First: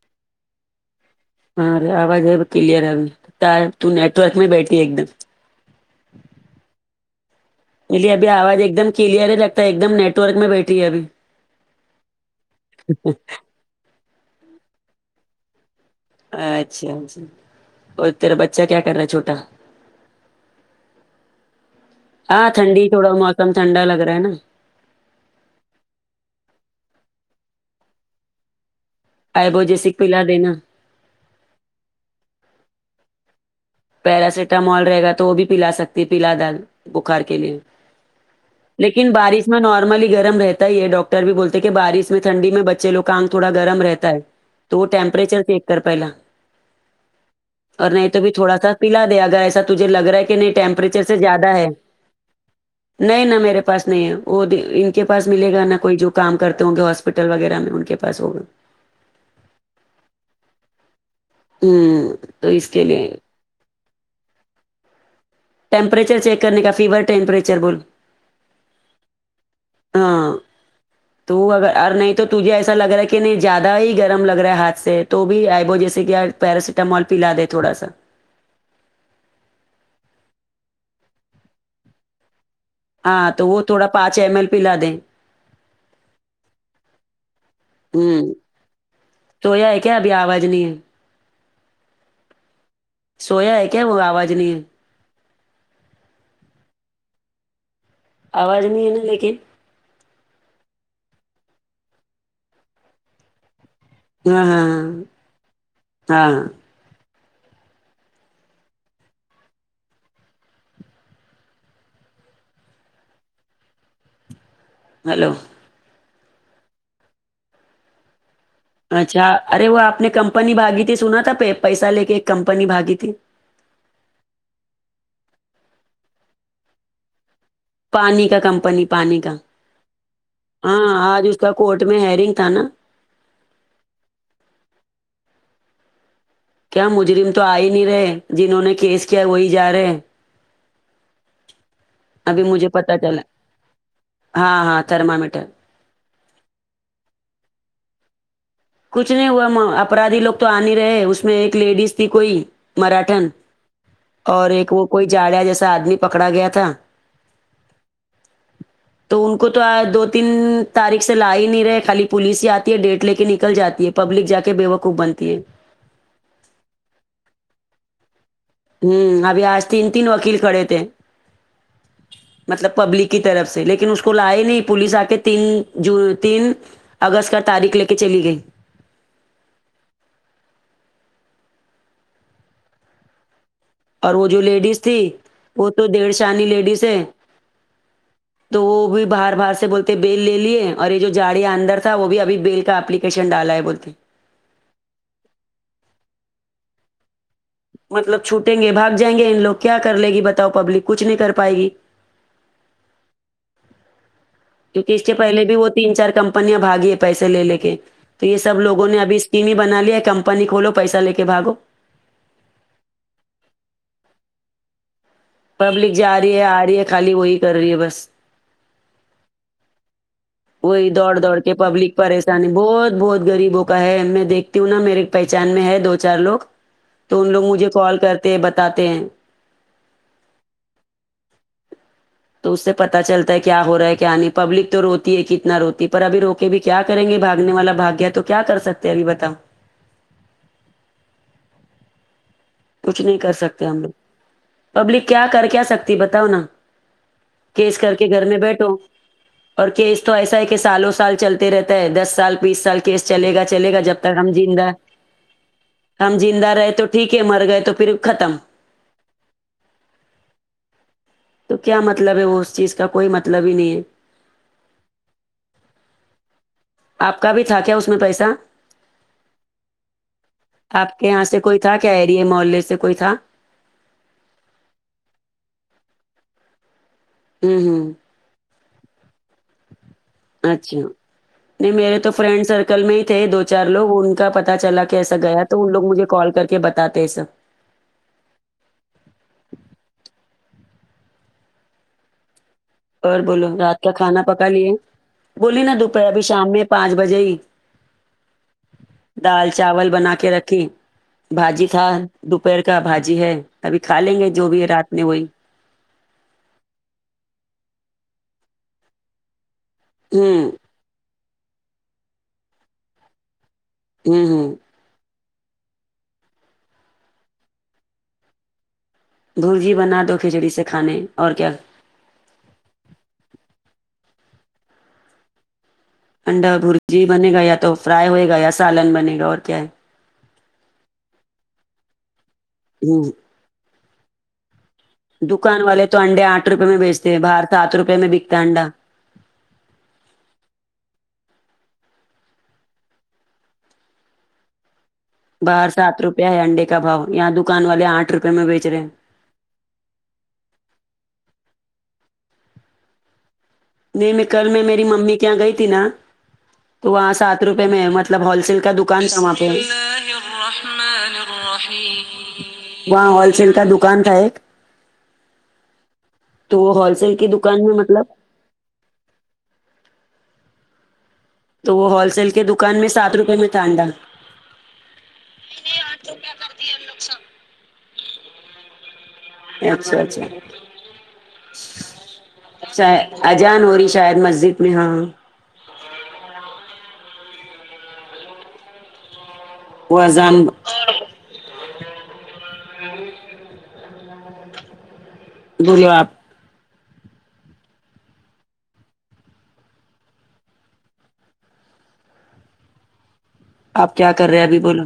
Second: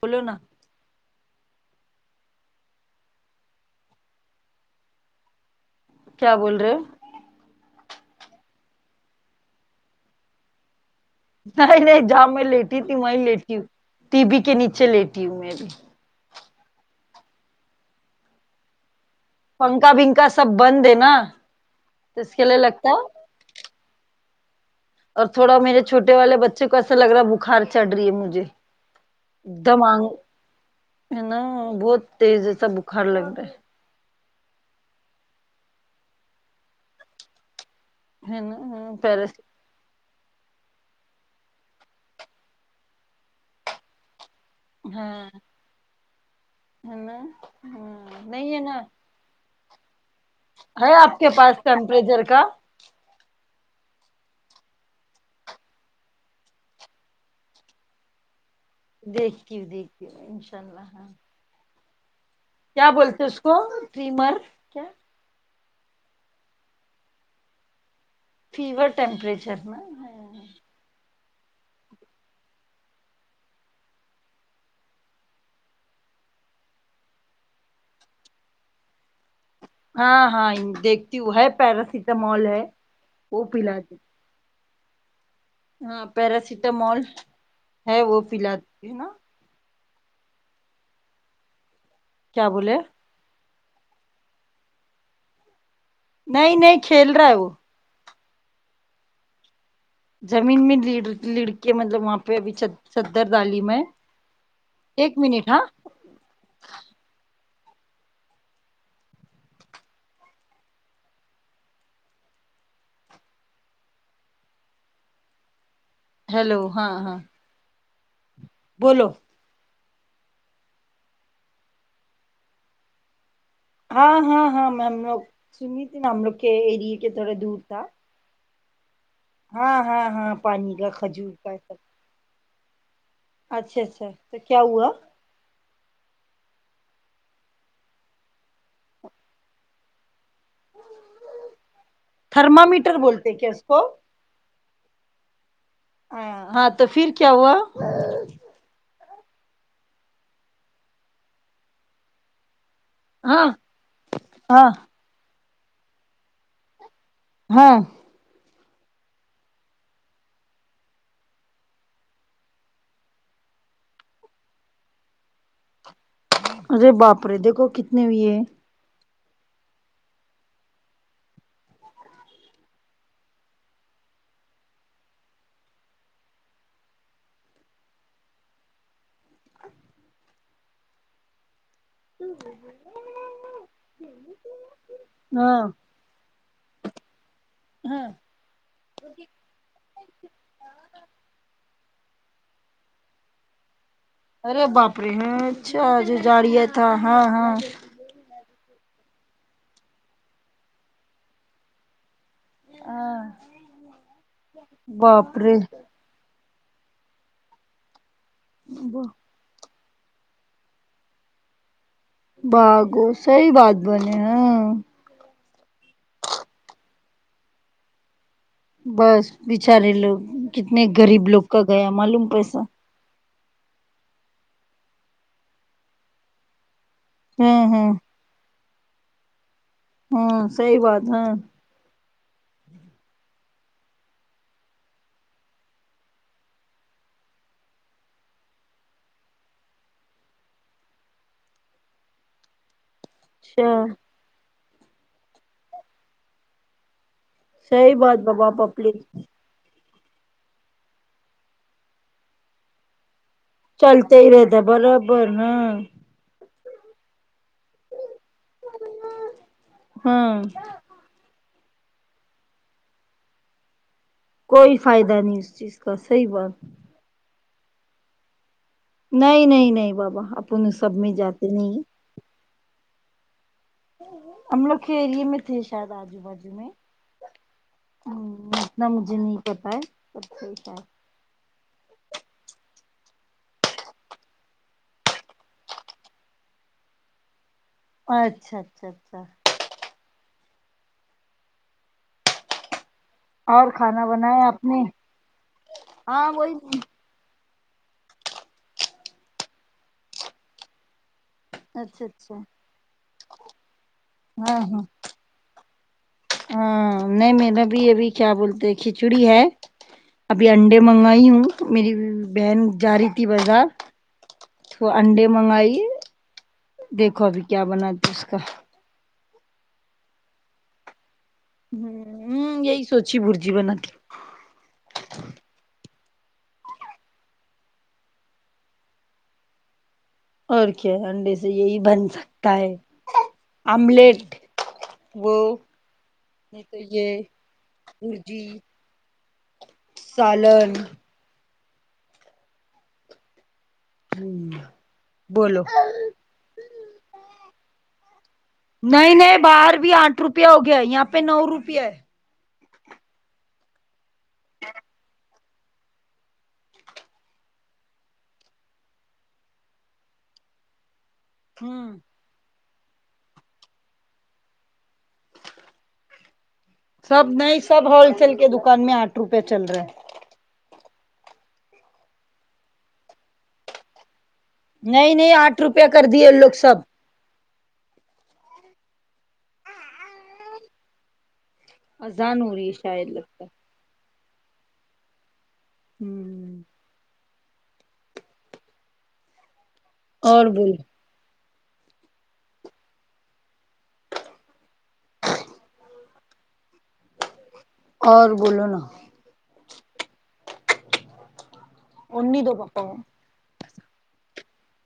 بولو نا ہاں آواز اب کلیئر آری ت نیٹورک میں بیٹھی ہے ایک دم کیا بول رہے ہو بولی ابھی آواز ایک دم کلیئر ہی لگتا ہے ایک دم نیٹ ورک میں بیٹھی ہے ابھی آرے نہیں جہاں میں لیٹی تھی وہی لیٹی ہوں ٹی وی کے نیچے لیٹی ہوں میں بھی اچھا اچھا اور تیرا بچہ کیا کر رہا ہے چھوٹا پنکھا پنکا سب بند ہے نا اس کے لیے لگتا ہے ایک دم ٹھنڈا لگ رہا ہے نا اور تھوڑا میرے چھوٹے والے بچے کو ایسا لگ رہا بخار چڑھ رہی ہے مجھے آئبو اکدم جیسک آنگ پلا دینا ہے نا بہت تیز سا بخار لگتا ہے پیراسیٹامول رہے گا تو وہ بھی پلا سکتی پلا دال بخار کے لیے ہے نا لیکن پیرس بارش میں نارملی گرم رہتا ہی ہے ڈاکٹر بھی بولتے ہیں کہ بارش میں ٹھنڈی میں بچے لوگ کا آنگ تھوڑا گرم رہتا ہے تو ہاں ٹیمپریچر چیک کر پہلا ہے نہ اور نہیں تو ہاں بھی ن تھوڑا سا پلا دے اگر ایسا تجھے لگ رہا ہے کہ نہیں ہے ٹیمپریچر سے آپ کے زیادہ پاس ہے ٹمپریچر کا نہیں نہ میرے پاس نہیں ہے وہ ان کے پاس ملے گا نہ کوئی جو کام کرتے ہوں گے پاس ہوسپٹل وغیرہ میں ان کے پاس ہو گا دیکھتی ہوں دیکھتی ہوں انشاء اللہ ہاں ہوں کیا بولتے اس کو ٹریمر کیا ٹیمپریچر چیک کرنے کا فیور ٹیمپریچر بول فیور ٹمپریچر نا ہاں تو اگر اور نہیں تو تجھے ایسا لگ رہا ہے کہ نہیں زیادہ ہی گرم لگ رہا ہے ہاتھ سے تو بھی ایبو جیسے کہیار پیراٹامال پیلا دے تھوڑا سا ہاں ہاں دیکھتی ہوں ہے پیراسیٹامول ہے ہاں تو وہ پلا تھوڑا دی پانچ ایم ایل پلا دیں ہاں پیراسیٹامول ہے وہ ہ پلا دونگی نہ سویا ہے کیا ابھی آواز نہیں ہے کیا بولے سویا ہے کیا وہ آواز نہیں ہے نہیں نہیں کھیل رہا ہے وہ آواز نہیں ہے نا لیکن زمین میں لڑ لڑ کے مطلب وہاں پہ ابھی چد چددر دالی میں ہاں ہاں ہاں ایک منٹ ہاں ہاں ہاں ہیلو ہیلو ہاں ہاں بولو اچھا ارے وہ آپ نے کمپنی باگی تھی سنا تھا پیسہ لے کے ایک کمپنی بھاگی تھی ہاں ہاں ہاں میں ہم لوگ سنی تھی نا ہم لوگ کے ایریے کے تھوڑا دور تھا پانی کا کمپنی پانی کا ہاں ہاں ہاں پانی کا ہاں آج کھجور اس کا کورٹ میں ہیئرنگ تھا نا اچھا اچھا پھر کیا ہوا کیا مجرم تو آ ہی نہیں رہے جنہوں نے کیس کیا وہی جا رہے [inaudible] تھرمامیٹر پتا چلا بولتے کیا اس کو ہاں ہاں تھرمامیٹر ہاں تو پھر کیا ہوا کچھ نہیں ہوا اپرادھی لوگ تو آ نہیں رہے اس میں ایک لیڈیز تھی کوئی مراٹھن ہاں اور ہاں ایک وہ کوئی جاڑیا جیسا آدمی پکڑا گیا تھا ہاں تو ان کو تو دو تین تاریخ سے لا ہی نہیں رہے خالی پولیس ہی آتی ہے ڈیٹ لے کے نی کل جاتی ہے پبلک جا کے بےوقوف بنتی ہے ارے باپرے دیکھو کتنے ہوئی ہے ہوں ابھی آج تین تین وکیل کھڑے تھے مطلب پبلک کی طرف سے لیکن اس کو لائے نہیں پولیس آ کے تین جو تین اگست کا تاریخ لے کے چلی گئی [unintelligible] اور وہ جو لیڈیز تھی ہاں وہ تو دیڑھ شانی لیڈیز ہے ہاں تو وہ بھی باہر باہر سے بول تے بیل لے لیے اور یہ جو جاڑیا اندر تھا وہ بھی ابھی بیل کا اپلیکیشن ڈالا ہے بولتے ارے باپ رے ہیں اچھا جو جاڑیا تھا ہاں ہاں مطلب چھوٹیں گے بھگ جائیں گے ان لوگ کیا کر لے گی بتاؤ پبلک کچھ نہیں کر پائے گی ہاں کیونکہ اس سے باپ پہلے رے بھی وہ تین چار کمپنیاں بھاگی ہے پیسے لے لے کے تو یہ سب لوگوں نے ابھی تینی بنا لیا ہے کمپنی کھولو پیسہ لے کے بھاگو باگو صحیح بات بولے ہیں پبلک جا رہی ہے آ رہی ہے خالی وہی کر رہی ہے بس بس بچارے لوگ کتنے وہی دوڑ غریب دوڑ لوگ کے کا گیا پبلک معلوم پریشانی پیسہ بہت بہت غریبوں کا ہے میں دیکھتی ہوں نا میرے پہچان میں ہے دو چار لوگ تو ان لوگ ہاں مجھے ہاں کال کرتے ہیں بتاتے ہیں ہوں صحیح بات ہے تو اس سے پتا چلتا ہے کیا ہو رہا ہے کیا نہیں پبلک تو رو کتنا روتی پر ابھی روکے بھی کیا کریں گے بھاگنے والا بھاگ گیا تو کیا کر سکتے ہیں ابھی بتاؤ کچھ نہیں کر سکتے اچھا ہم لوگ پبلک کیا کر کیا سکتی بتاؤ نا کیس کر صحیح کے بات گھر میں بابا بیٹھو پپلی اور کیس تو ایسا ہے کہ سالوں سال چلتے رہتا ہے دس سال بیس سال کیس چلے گا چلے گا جب چلتے تک ہی ہم رہتا جندہ برابر ہاں ہم زندہ رہے تو ٹھیک ہے مر گئے تو پھر ختم ہاں تو کیا مطلب ہے وہ اس چیز کا کوئی مطلب ہی نہیں ہے کوئی فائدہ نہیں اس چیز کا صحیح بات آپ کا بھی تھا کیا اس میں پیسہ نہیں نہیں نہیں بابا اپن ان سب میں جاتے نہیں یہ محلے سے کوئی تھا ہم لوگ کے ایریے میں تھے شاید آجو بجو میں ہوں ہوں ہمم اتنا مجھے نہیں پتا ہے صحیح اچھا شاید نہیں میرے تو فرینڈ سرکل میں ہی تھے دو چار لوگ ان کا پتہ چلا کیسا گیا تو ان لوگ مجھے کال کر کے بتاتے ہے سب اچھا اچھا اچھا اور بولو اور رات کا کھانا بنایا پکا آپ لیے نے بولی نا دوپہر ابھی ہاں شام میں وہی پانچ بجے ہی دال چاول بنا کے رکھی بھاجی کھا اچھا اچھا دوپہر کا بھاجی ہے ابھی کھا لیں گے جو بھی ہے رات میں وہی ہمم نہیں میرا بھی ابھی کیا بولتے کھچڑی ہے ابھی ہوں انڈے منگائی ہوں میری بہن جا رہی تھی بازار ہمم ہمم تو انڈے منگائی دیکھو ابھی کیا بناتے اس کا برجی بنا دو کھچڑی سے کھانے اور کیا ہمم یہی سوچی برجی بنا تی ہوں انڈا برجی بنگا یا تو فرائی ہوئے گا یا سالن بنے گا اور کیا ہے اور کیا انڈے سے یہی بن سکتا ہے آملیٹ وہ دکان والے تو انڈے آٹ نہیں روپئے تو میں بیچتے ہیں یہ باہر تو آٹ روپئے میں بکتا برجی ہے انڈا سالن ہمم باہر سات روپئے ہے انڈے کا بھاؤ یہاں دکان والے آٹھ روپیے میں بیچ رہے ہیں نہیں نہیں باہر بھی آٹ روپیہ ہو گیا ہے یہاں پے نو روپیہ ہے نہیں میں کل میں میری ممی کے یہاں گئی تھی نا تو وہاں سات روپے میں مطلب ہول سیل کا دکان تھا وہاں پے ہمم وہاں ہول سیل کا دکان تھا ایک تو ہول سیل سب کی نہیں دکان میں سب ہول مطلب سیل کے دکان میں آٹھ روپے چل رہے تو وہ ہول سیل کے دکان میں سات روپئے میں تھا انڈا نہیں نہیں آٹھ روپے کر دیے ان لوگ سب اچھا اچھا اذان ہو رہی ہے اچھا شاید لگتا اذان ہو رہی شاید مسجد میں ہاں ہمم وہ اذان اور بولو بولو آپ اور بولو نا اونی دو پاپا آپ کیا کر رہے ہیں ابھی بولو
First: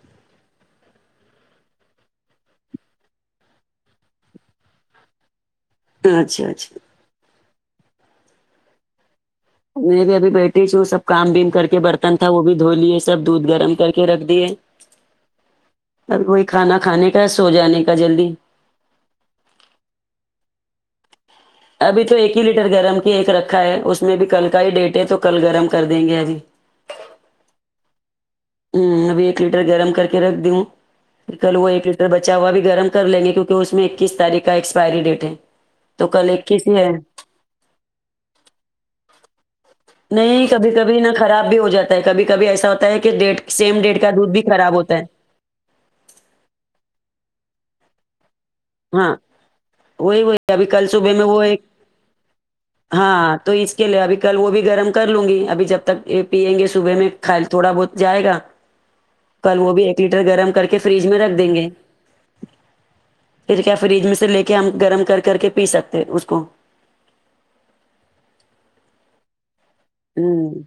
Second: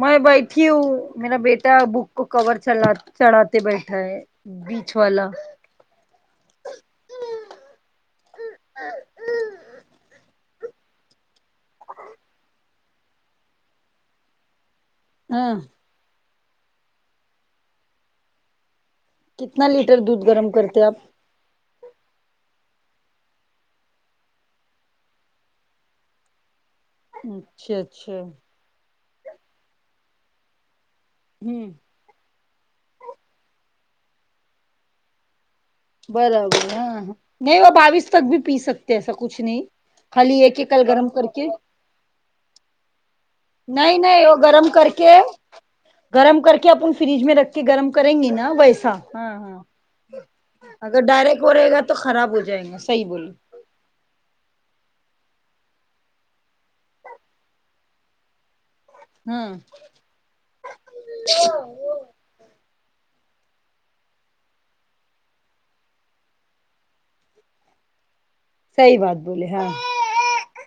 میں بیٹھی ہوں میرا بیٹا بک کو کور چ چلا چڑھاتے بیٹھا ہے بیچ والا اچھا اچھا میں بھی ابھی بیٹھی ہوں سب کام بیم کر کے برتن تھا وہ بھی دھو لیے سب دودھ گرم کر کے رکھ دیے ہاں اور وہی کھانا کھانے کا سو جانے کا جلدی کتنا لیٹر دودھ گرم کرتے آپ ابھی تو ایک ہی لیٹر گرم کی ایک رکھا ہے اس میں بھی کل کا ہی ڈیٹ ہے تو کل گرم کر دیں گے ابھی اچھا اچھا ہمم ابھی ایک لیٹر گرم کر کے رکھ دی ہوں پھر کل ہوں وہ ایک بچا ہوا بھی گرم کر لیں گے کیونکہ اس میں اکیس تاریخ کا ایکسپائری ڈیٹ ہے تو کل ایک کیسی برابر ہے ہاں نہیں وہ باویس تک بھی پی سکتے ایسا کچھ نہیں خالی نہیں ایک کبھی ایکل کبھی نہ گرم کر کے خراب بھی ہو جاتا ہے کبھی کبھی ایسا ہوتا ہے کہ ڈیٹ سیم نہیں ڈیٹ کا نہیں دودھ وہ بھی گرم خراب کر ہوتا ہے کے گرم کر کے اپن فریج میں رکھ کے گرم کریں گے نا ویسے اچھا ہاں ہاں وہی وہی ابھی کل اگر صبح میں وہ ڈائریکٹ ہو ایک رہے گا تو خراب ہو جائیں گا صحیح بولی ہاں تو اس کے لیے ابھی کل وہ بھی گرم کر لوں گی ابھی جب تک پیئیں گے صبح میں کل تھوڑا بہت جائے گا ہاں کل وہ بھی ایک لیٹر گرم کر کے فریج میں رکھ دیں گے پھر کیا فریج میں سے لے کے ہم گرم کر کر کے پی سکتے اس کو صحیح بات بولے ہاں ہمم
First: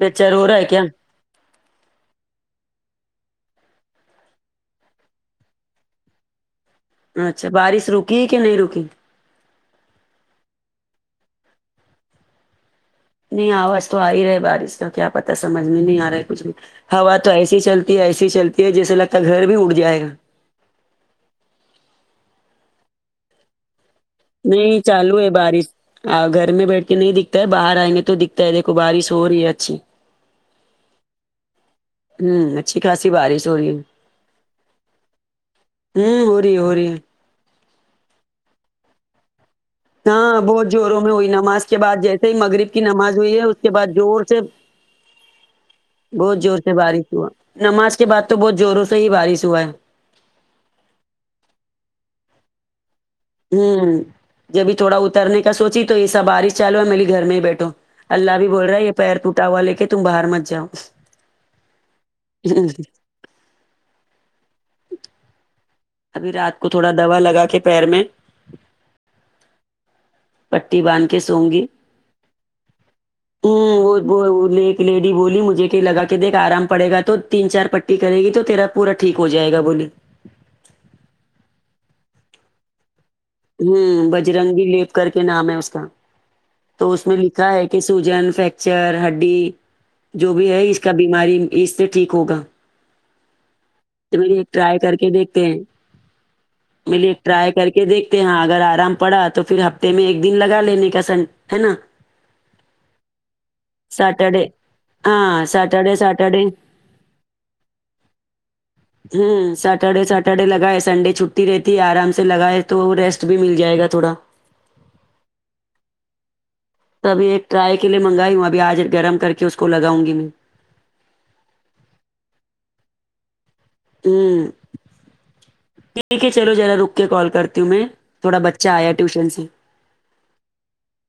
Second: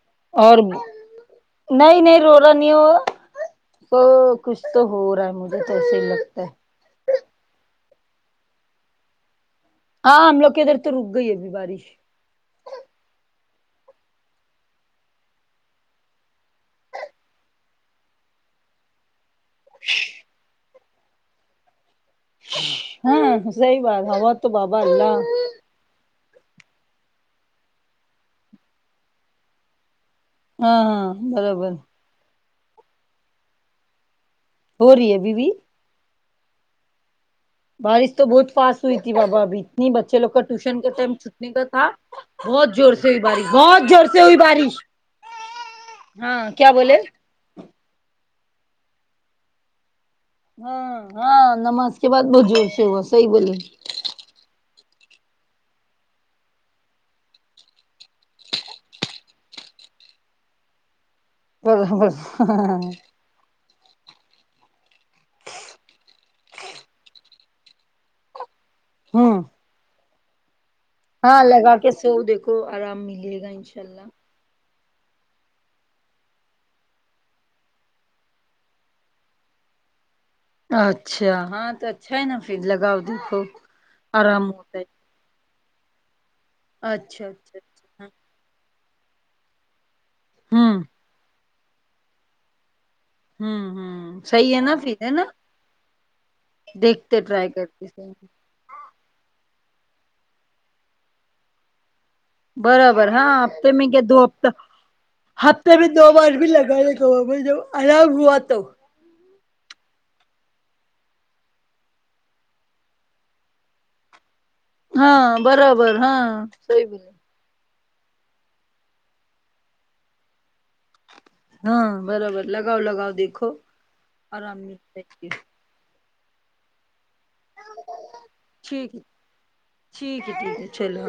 بے چر ہو رہا اور ہے کیا نہیں نہیں رو رہا نہیں وہ اسکو کچھ تو ہو رہا ہے مجھے تو ایسے ہی لگتا ہے اچھا بارش رکی کہ نہیں رکی ہاں ہم لوگ کے ادھر تو رک گئی ابھی بارش نہیں آواز تو آ ہی رہا بارش کا کیا پتا سمجھ میں نہیں آ رہا ہے کچھ بھی ہوا تو ایسی چلتی ہے ایسی چلتی ہے جیسے لگتا ہے گھر بھی اورڈ جائے گا ہاں صحیح بات ہوا تو نہیں بابا اللہ چالو ہے بارش گھر میں بیٹھ کے نہیں دکھتا ہے باہر آئنگے تو دکھتا ہے دیکھو بارش ہو رہی ہے اچھی ہاں ہاں برابر ہمم اچھی خاصی بارش ہو رہی ہے ہو رہی ہے ابھی بھی ہوں ہو رہی ہے ہو رہی ہے بارش تو بہت فاسٹ ہوئی تھی بابا ابھی نہیں بچے لوگ کا ہاں بہت ٹیوشن کے زوروں میں ٹائم ہوئی چھوٹنے کا نماز کے تھا بعد جیسے ہی مغرب بہت کی زور سے نماز ہوئی ہے بارش اس کے بہت بعد زور سے ہوئی بارش ہاں بہت زور کیا سے بولے بارش ہوا نماز کے بعد تو بہت زوروں سے ہی بارش ہوا ہے ہاں ہاں نماز کے بعد بہت زور سے ہوا صحیح بولے ہوں جبھی تھوڑا اترنے کا سوچی تو یہ سا بارش چلو ہوا میں لی گھر میں ہی بیٹھو اللہ بھی بول رہا ہے یہ پیر پہوٹا ہوا لے کے تم باہر مچ جاؤ برابر ابھی رات کو تھوڑا دوا لگا کے پیر میں ہاں پٹی باندھ کے سو ہاں گی ہ لگا کے سو دیکھو آرام ملے [unintelligible] گا انشاء وہ اللہ وہ وہ لے لیڈی بولی مجھے کہ لگا کہ دیکھ آرام پڑے گا تو تین چار پٹٹی کرے گی تو تیرا پورا ٹھیک ہو جائے گا بولی اچھا ہاں تو اچھا ہے نا پھر لگاؤ دیکھو ہوں آرام بجرنگی ہوتا ہے لیپ کر کے نام ہے اس کا تو اس میں اچھا لکھا اچھا ہے کہ اچھا ہاں سوجن فیکچر ہڈی جو بھی ہے اس ہوں کا بیماری اس سے ٹھیک ہوگا ہوں تو ہوں ایک صحیح ہے نا ٹرائی کر پھر کے ہے نا دیکھتے ہیں ملیے دیکھتے ٹرائی کر کے کرتے صحیح دیکھتے ہاں اگر آرام پڑا تو پھر ہفتے میں ایک دن لگا لینے کا سن ہے نا برابر ہاں ہپتے میں گیا دو ہپت سیٹرڈے ہاں ہفتے میں سیٹرڈے دو بار سیٹرڈے بھی لگانے کا بابا جب آرام ہوا تو امم سیٹرڈے سیٹرڈے لگائے سنڈے چھٹی رہتی ہے آرام سے لگائے تو ریسٹ بھی مل جائے گا تھوڑا ہاں برابر ہاں صحیح بی تو ابھی ایک ٹرائی کے لیےمنگائی ہوں ابھی آج گرم کر کے اس کو لگاو گی میں ہاں برابر لگاؤ لگاؤ دیکھو ہوں آرام ملتا ہے اس سے ٹھیک ہے چلو ذرا رک کے کال کرتی ہوں میں تھوڑا بچہ آیا ٹھیک ہے ٹیوشن سے ٹھیک ہے ٹھیک ہے چلو